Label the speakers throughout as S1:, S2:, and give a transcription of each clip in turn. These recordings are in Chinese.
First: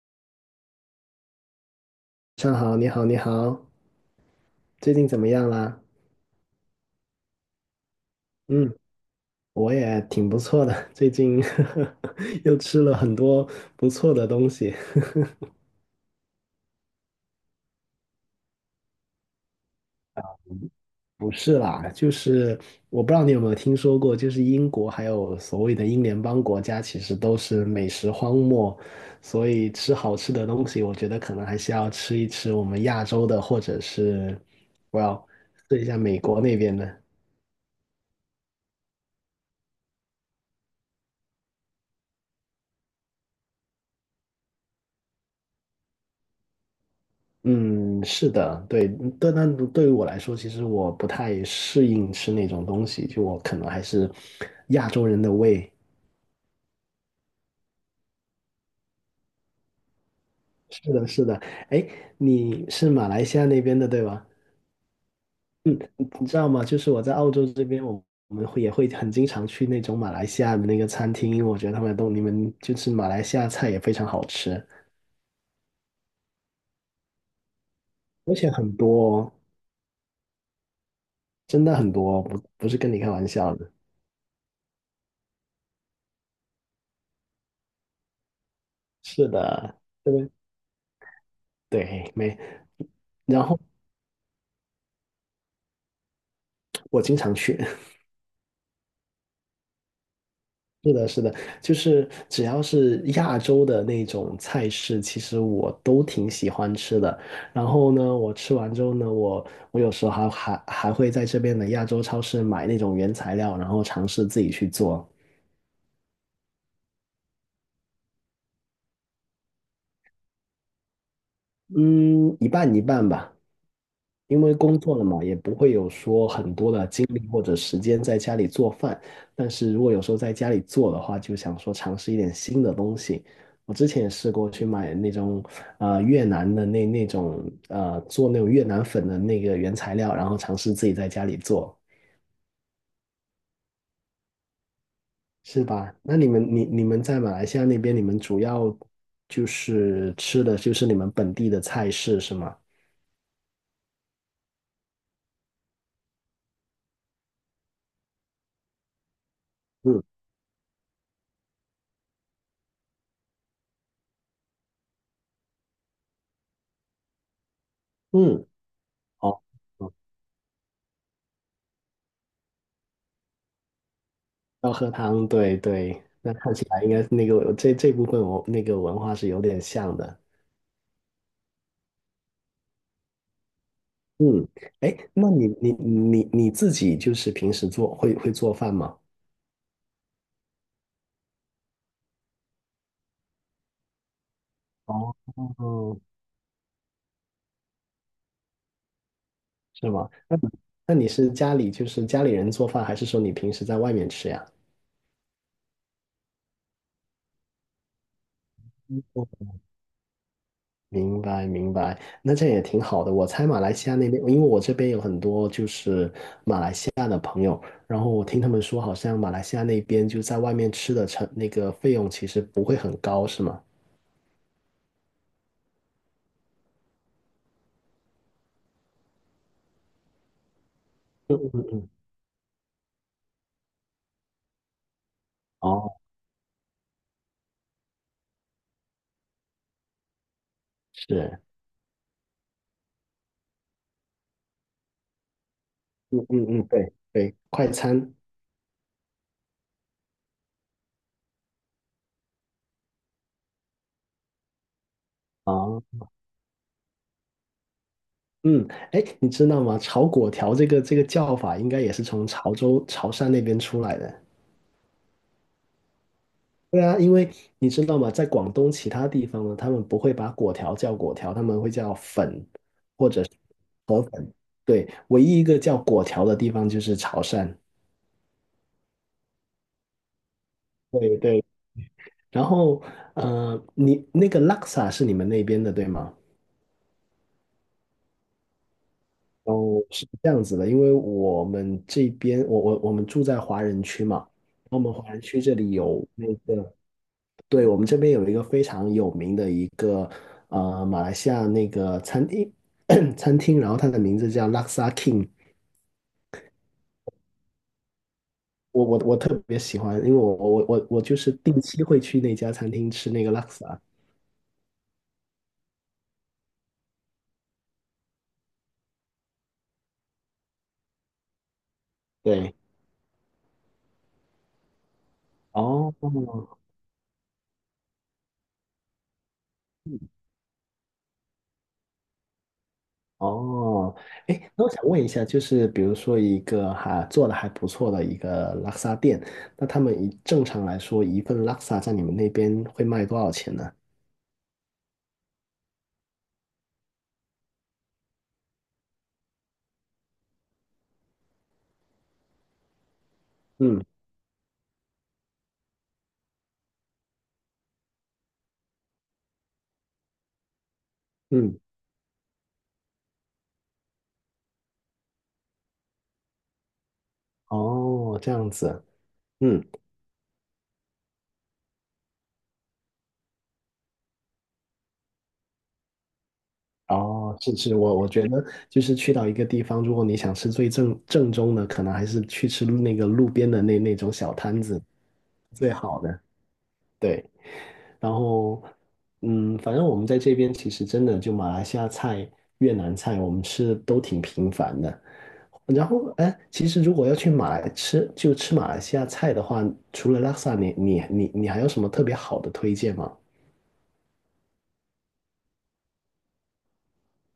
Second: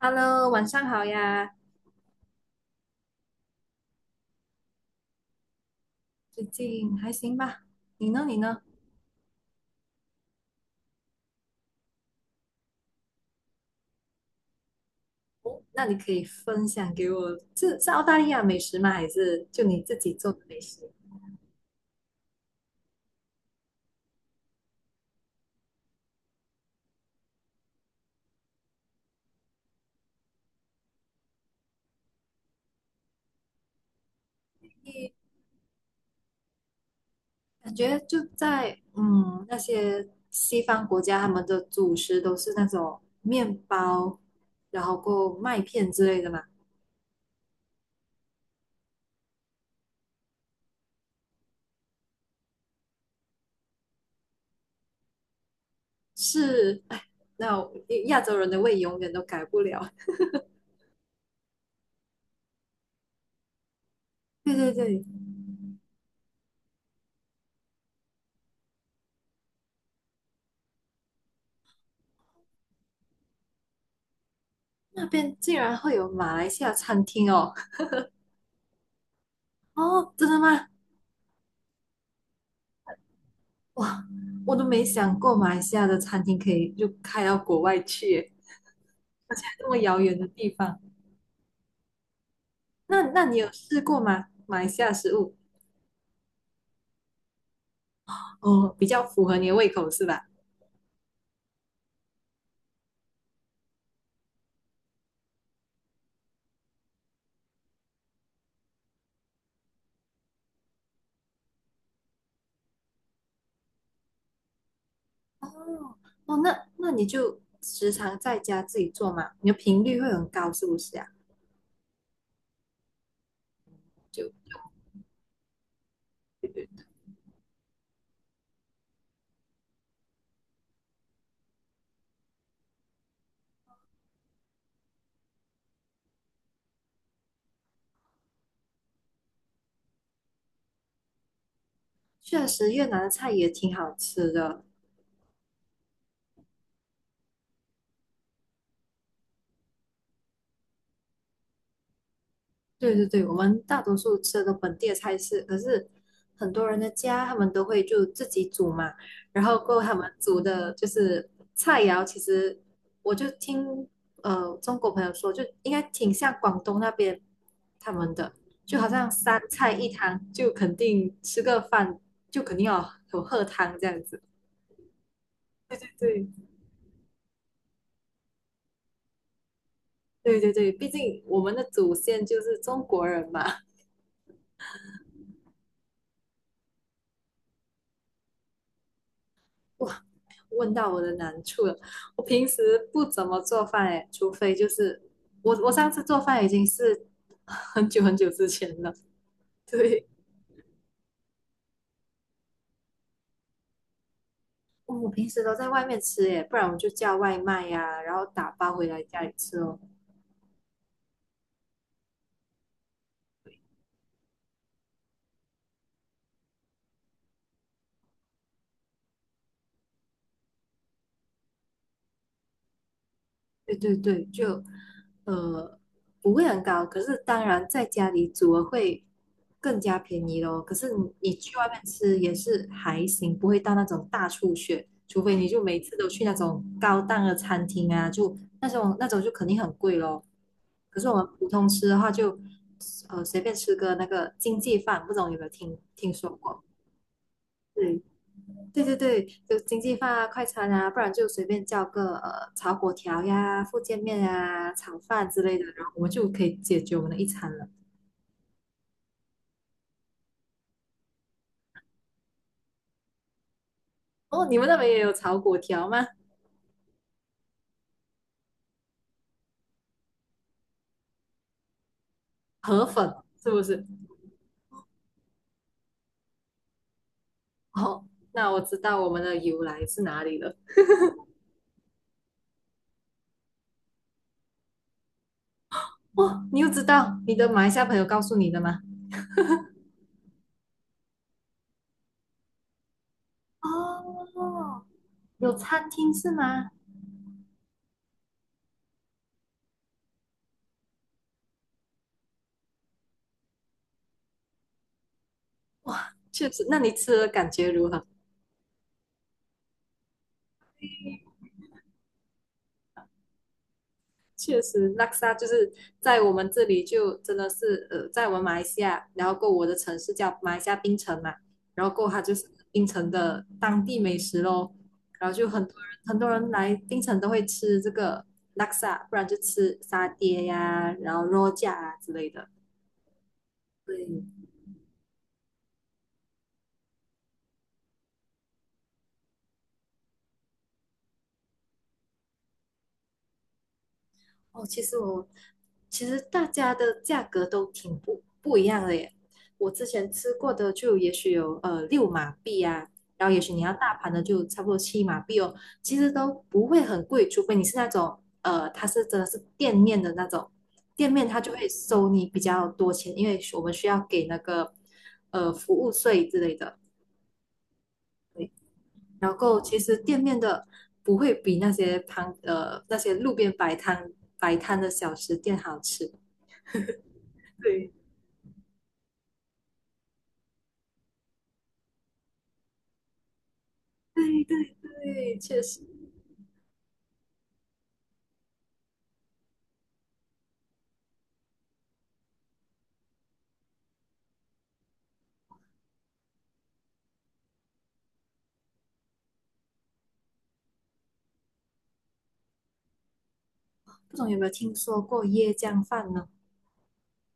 S1: Hello，晚上好呀，
S2: 上好，你好，你好，最近怎么样啦？
S1: 最近还行吧？你呢？你呢？
S2: 嗯，我也挺不错的，最近 又吃了很多不错的东西。
S1: 哦，那你可以分享给我，是澳大利亚美食吗？还是就你自己做的美食？
S2: 不是啦，就是我不知道你有没有听说过，就是英国还有所谓的英联邦国家，其实都是美食荒漠，所以吃好吃的东西，我觉得可能还是要吃一吃我们亚洲的，或者是我
S1: 你
S2: 要试一下美国那边的。
S1: 感觉就在那些西方国家，他们的主食都是那种面包，然后过麦片之类的嘛？
S2: 嗯，是的，对，但对于我来说，其实我不太适应吃那种东西，就我可能还是亚洲人的胃。
S1: 是，哎，那我亚洲人的胃永远都改不了。
S2: 是的，是的，哎，你是马来西亚那边的，对吧？
S1: 对对对，
S2: 嗯，你知道吗？就是我在澳洲这边，我们会也会很经常去那种马来西亚的那个餐厅，因为我觉得他们都你们就是马来西亚菜也非常好吃，
S1: 那边竟然会有马来西亚餐厅哦！
S2: 而且很多哦，
S1: 哦，真的吗？
S2: 真的很多哦，不是跟你开玩笑的。
S1: 哇，我都没想过马来西亚的餐厅可以就开到国外去耶，
S2: 是
S1: 而且还这
S2: 的，
S1: 么遥远的
S2: 对
S1: 地方。
S2: 对，没。
S1: 那你
S2: 然
S1: 有
S2: 后
S1: 试过吗？马来西亚食物
S2: 我经常去，
S1: 哦。比较符合你的胃口是吧？
S2: 是的，是的，就是只要是亚洲的那种菜式，其实我都挺喜欢吃的。然后呢，我吃完之后呢，我有时候还会在这边的亚洲超市买那种原材料，然后尝试自己去做。
S1: 哦哦，那你就时常在家自己做嘛，你的频率会很高是不是啊？
S2: 嗯，一半一半吧。因
S1: 就
S2: 为工作了嘛，也不会有说很多的精力或者时间在家里做饭。但是如果有时候在家里做的话，就想说尝试一点新的东西。我之前也试过去买那种越南的那种做那种越南粉的那个原材料，然后尝试自己在家里做，
S1: 确实越南的菜也挺好吃的，
S2: 是吧？那你们你们在马来西亚那边，你们主要就是吃的就是你们本地的菜式是吗？
S1: 对对对，我们大多数吃的都本地的菜式，可是很多人的家他们都会就自己煮嘛，然后过后他
S2: 嗯
S1: 们煮的就是菜肴，其实我就听中国朋友说，就应该挺像广东那边他们的，
S2: 嗯，
S1: 就好像三
S2: 哦。
S1: 菜一汤，就肯定吃个饭就肯定要有喝汤这样子。
S2: 要喝汤，对
S1: 对
S2: 对，
S1: 对
S2: 那看起来应该是那个这部分我那个文化是有点像的。
S1: 对对对对，毕竟我们的祖先就是中国人嘛。
S2: 嗯，哎，那你自己就是平时做会会做饭吗？
S1: 问到我的难处了。我平时不怎么做饭诶，除非就是我上
S2: 哦，
S1: 次做饭已经是很久很久之前了。
S2: 是
S1: 对，
S2: 吗？那你是家里就是家里人做饭，还是说你平时在外面吃呀？
S1: 我平时都在外面吃诶，不然我就叫外卖呀、然后打包回来家
S2: 哦，
S1: 里吃哦。
S2: 明白明白，那这样也挺好的。我猜马来西亚那边，因为我这边有很多就是西亚的朋友，然后我听他们说，好像马来西亚那边就在外面吃的成那个费用其实不会很高，是吗？
S1: 对对对，就呃不会很高，可是当然在家里煮了会更加便宜咯。可是你去外面吃也是还行，不会到那种大出血，除非你就每
S2: 哦，
S1: 次都去那种高档的餐厅啊，就那种就肯定很贵咯。可是我们
S2: 是，
S1: 普通吃的话就，随便吃个那个经济饭，不知道有没有听
S2: 嗯
S1: 说
S2: 嗯，
S1: 过？
S2: 嗯，对对，快
S1: 对，
S2: 餐。
S1: 对对对，就经济饭啊、快餐啊，不然就随便叫个炒粿条呀、福建面啊、炒饭之类的，
S2: 哦，
S1: 然后我们就可以解决我们的一餐了。
S2: 嗯，哎，你知道吗？炒粿条这个叫法应该也是从潮州、潮汕那边出来的。
S1: 哦，你们那边也有炒粿条吗？
S2: 对啊，因为你知道吗？在广东其他地方呢，他们不会把粿条叫粿条，他们会叫粉
S1: 河
S2: 或
S1: 粉
S2: 者是
S1: 是不是？
S2: 河粉。对，唯一一个叫粿条的地方就是潮汕。
S1: 哦，那我知道我们的由来是哪里了。
S2: 对对。然后，呃，你那个拉萨是你们那边的，对吗？
S1: 哦，你又知道你的马来西亚朋友告诉你的吗？
S2: 哦，是这样子的，因为我们这边，我们住在华人区嘛，我
S1: 哦，
S2: 们华人区
S1: 有
S2: 这里
S1: 餐
S2: 有
S1: 厅是
S2: 那
S1: 吗？
S2: 个，对，我们这边有一个非常有名的一个马来西亚那个餐厅 餐厅，然后它的名字叫 Laksa King，
S1: 哇，确实，那你吃的感觉如何？
S2: 我特别喜欢，因为我就是定期会去那家餐厅吃那个 Laksa，
S1: 确实，拉萨就是在我们这里就真的是，在我们马来西亚，然后过我的城市叫马来西亚槟城嘛，然后过它就是
S2: 对，
S1: 槟城的当地美食咯，然后就很多人
S2: 哦，
S1: 很多人来槟城都会吃这个拉萨，不然就吃沙爹呀，然后肉夹啊之类的。
S2: 哦，
S1: 对，
S2: 哎，那我想问一下，就是比如说一个哈、做的还不错的一个拉萨店，那他们一正常来说一份拉萨在你们那边会卖多少钱呢？
S1: 哦，其实大家的价格都挺不一样的耶。我之前吃过的就也许有6马币啊，然后也许你要
S2: 嗯
S1: 大盘的就差不多7马币哦，其实都不会很贵，除非你是那种它是真的是店面的那种，店面它就
S2: 嗯，
S1: 会收你比较多钱，因为我们需要给那个服务税之类的。
S2: 哦，这样子，
S1: 然后
S2: 嗯，
S1: 其实店面的不会比那些路边摆摊的小食店好吃。
S2: 哦，是是，
S1: 对
S2: 我觉得就是去到一个地方，如果你想吃最正宗的，可能还是去吃那个路边的那种小
S1: 对
S2: 摊
S1: 对
S2: 子
S1: 对，确
S2: 最
S1: 实，
S2: 好的，对。然后，嗯，反正我们在这边其实真的就马来西亚菜、越南菜，我们吃的都挺频繁的。然后，哎，其实如果要去马来吃，就吃马来西亚菜的话，除了拉萨，你还有什么特别好的推荐吗？
S1: 不懂有没有听说过椰浆饭呢？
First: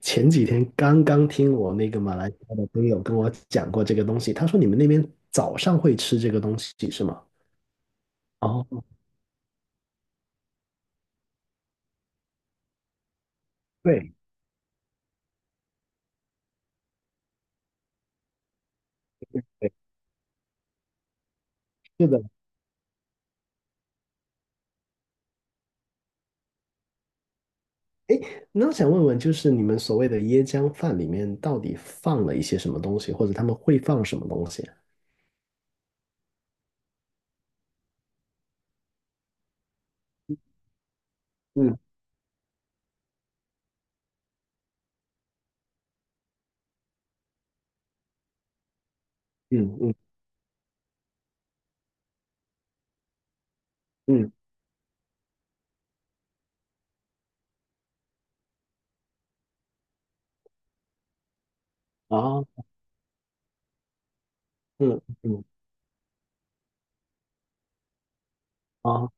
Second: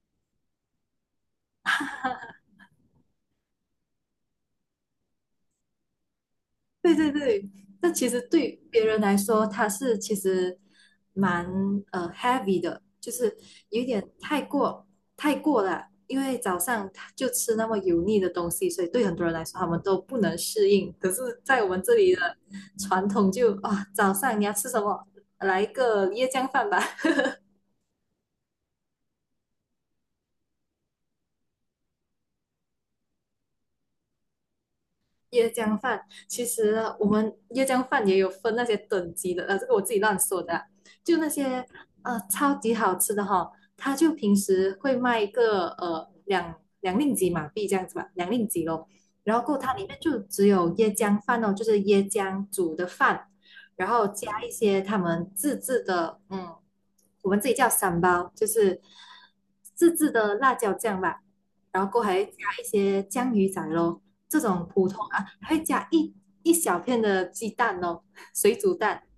S2: 前几天刚刚听我那个马来西亚的朋友跟我讲过这个东西，他说你们那边早上会吃这个东西
S1: 对
S2: 是
S1: 对
S2: 吗？
S1: 对，那其实对别
S2: 哦，
S1: 人来说，它是其实蛮heavy 的，就是有点
S2: 对
S1: 太过了，因为早上他就吃那么油腻的东西，所以对很多人来说，他
S2: 对，
S1: 们都不能适应。可是，在我们这
S2: 是
S1: 里
S2: 的。
S1: 的传统就啊，早上你要吃什么？来一个椰浆饭吧。
S2: 那我想问问，就是你们所谓的椰浆饭里面到底放了一些什么东西，或者他们会放什么东西？
S1: 椰浆饭，其实我们椰浆饭也有分那些等级的，这个我自己乱说的啊就那些
S2: 嗯，
S1: 超级好吃的哈、它就平时会卖一个两令吉马币这样子吧，两令吉咯，然后过后它
S2: 嗯，
S1: 里
S2: 嗯，
S1: 面就只有椰浆饭哦，就是椰浆煮的饭，然后
S2: 嗯，
S1: 加一些他们自制的，我们自己叫三包，就是自制的辣椒酱吧。然后过后还加
S2: 啊，
S1: 一些酱鱼仔咯，这种普
S2: 嗯，
S1: 通啊，
S2: 嗯，
S1: 还会加一小片的鸡蛋哦，水煮蛋，
S2: 啊，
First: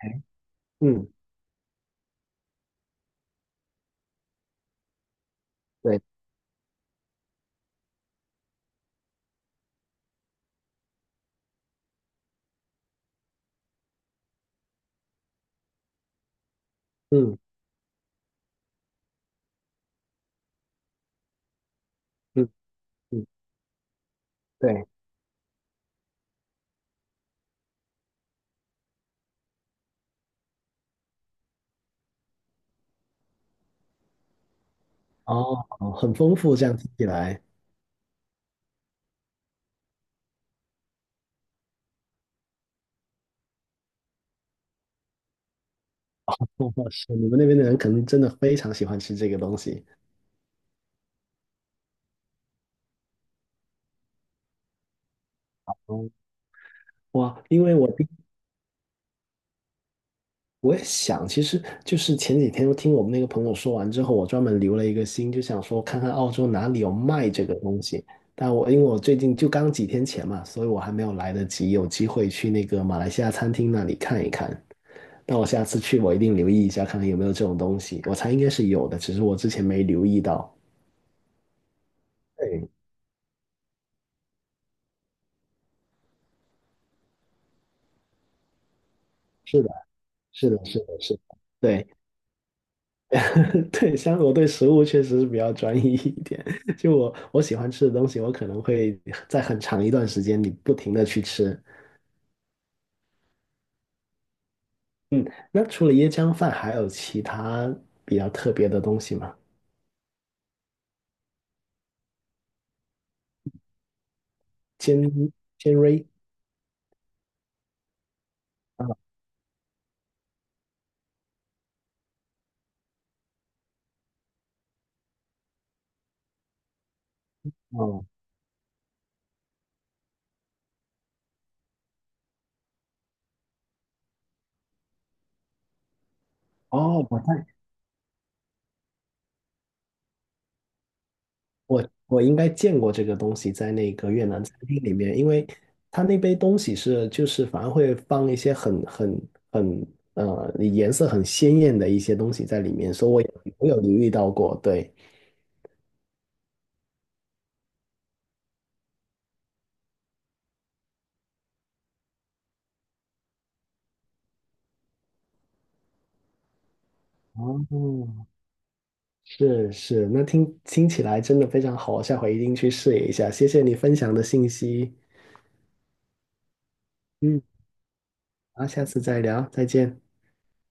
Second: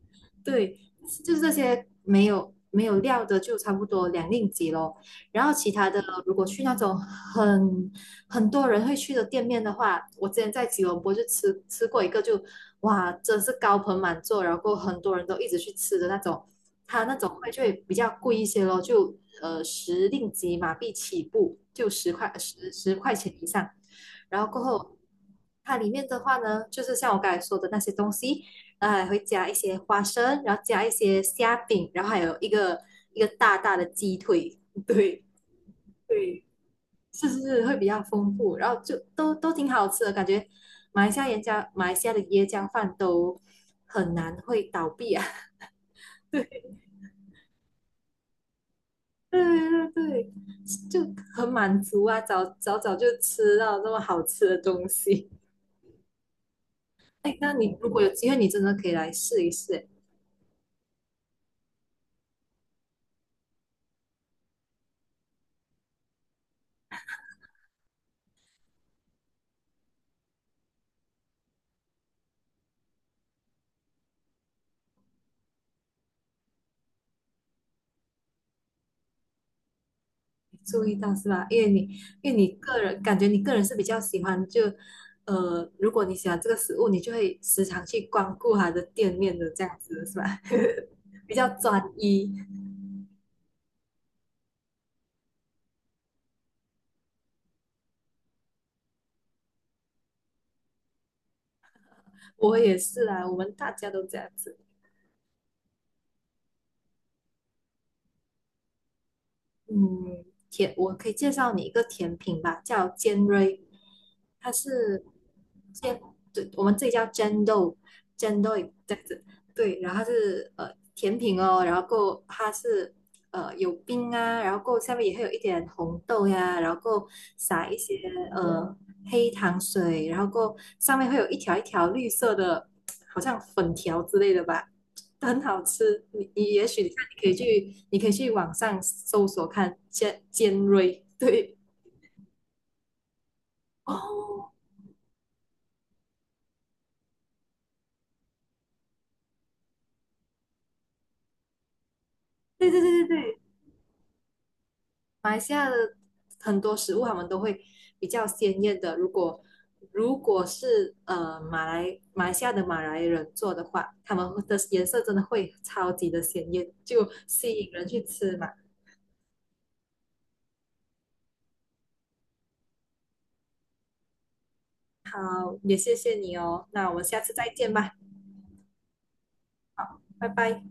S1: 对，
S2: 嗯，
S1: 就是这些没有料的，就差不多两令吉咯。然后其他的，
S2: 对，
S1: 如果去那种很多人会去的店面的话，我之前在吉隆坡就吃过一个就，哇，真是高朋满座，然后很多人都一直去吃的那种，它那种
S2: 嗯，
S1: 会就会比较贵一些咯，就10令吉马币起步，就十块
S2: 嗯，
S1: 十十块
S2: 嗯，
S1: 钱以上，然后过
S2: 对。
S1: 后。它里面的话呢，就是像我刚才说的那些东西，然后还会加一些花生，然后加一些虾饼，然后还有一个大大的鸡腿，对
S2: 哦，很丰
S1: 对，
S2: 富，这样听起
S1: 是
S2: 来。
S1: 是是，会比较丰富，然后就都挺好吃的，感觉马来西亚人家马来西亚的椰浆饭都很难会倒闭啊，
S2: 哦，
S1: 对
S2: 是你们那边的人可能真的非常喜欢吃这个
S1: 对
S2: 东西。
S1: 对对，就很满足啊，早早早就吃到这么好吃的东西。
S2: 哦，
S1: 哎，
S2: 哇，
S1: 那
S2: 因为
S1: 你如
S2: 我
S1: 果
S2: 听
S1: 有机会，你真的可以来试一试。
S2: 我也想，其实就是前几天我听我们那个朋友说完之后，我专门留了一个心，就想说看看澳洲哪里有卖这个东西。但我因为我最近就刚几天前嘛，所以我还没有来得及有机会去那个马来西亚餐厅那里看一看。但我下次去，我一定留意一下，看看有没有这种东西。我猜应该是有的，只是我之前没留意到。
S1: 注意到是吧？因为你
S2: 对，
S1: 个人感觉你个人是比较喜欢如果你喜欢这个食物，你就会时常去光顾它的店面的这
S2: 是的，
S1: 样子是吧？
S2: 是的，是的，是的。
S1: 比较专
S2: 对，
S1: 一，
S2: 对，像我对食物确实是比较专一一点。就我喜欢吃的东西，我可能会在很长一段时间里不停的去吃。
S1: 我也是啊，我们大家都这样子。
S2: 嗯，那除了椰浆饭，还有其他比较特别的东西吗？
S1: 嗯，我可以介绍你一个甜品吧，叫尖锐，它
S2: 尖
S1: 是
S2: 尖
S1: 尖，
S2: 锐
S1: 对，我们这里叫尖豆，
S2: 啊，
S1: 这样子，对，然后它是甜品哦，然后够它是有冰啊，然后够下面也会有一点红豆呀，然后够撒一些
S2: 哦
S1: 呃黑糖水，然后够上面会有一条一条绿色的，好像粉条之类的吧，很好吃。你也许你看，
S2: 哦，我
S1: 你可以
S2: 在
S1: 去，你可以去网上搜索看尖锐，对，
S2: 我应该见过这个东西在那个越南
S1: 哦，
S2: 餐厅里面，因为它那杯东西是就是反而会放一些很很呃颜色很鲜艳的一些东西在
S1: 对
S2: 里
S1: 对
S2: 面，
S1: 对
S2: 所以我
S1: 对
S2: 有
S1: 对，
S2: 我有留意到过，对。
S1: 马来西亚的很多食物他们都会比较鲜艳的。如果是马来西亚的马来人做的话，他们的颜色真的会超级的鲜艳，就吸
S2: 哦，
S1: 引人去吃嘛。
S2: 是是，那听起来真的非常好，我下回一定去试一下。谢谢你分享的信息，
S1: 好，也谢谢你哦，那我们下次
S2: 嗯，
S1: 再见吧，
S2: 好，下次再聊，再见。
S1: 拜拜。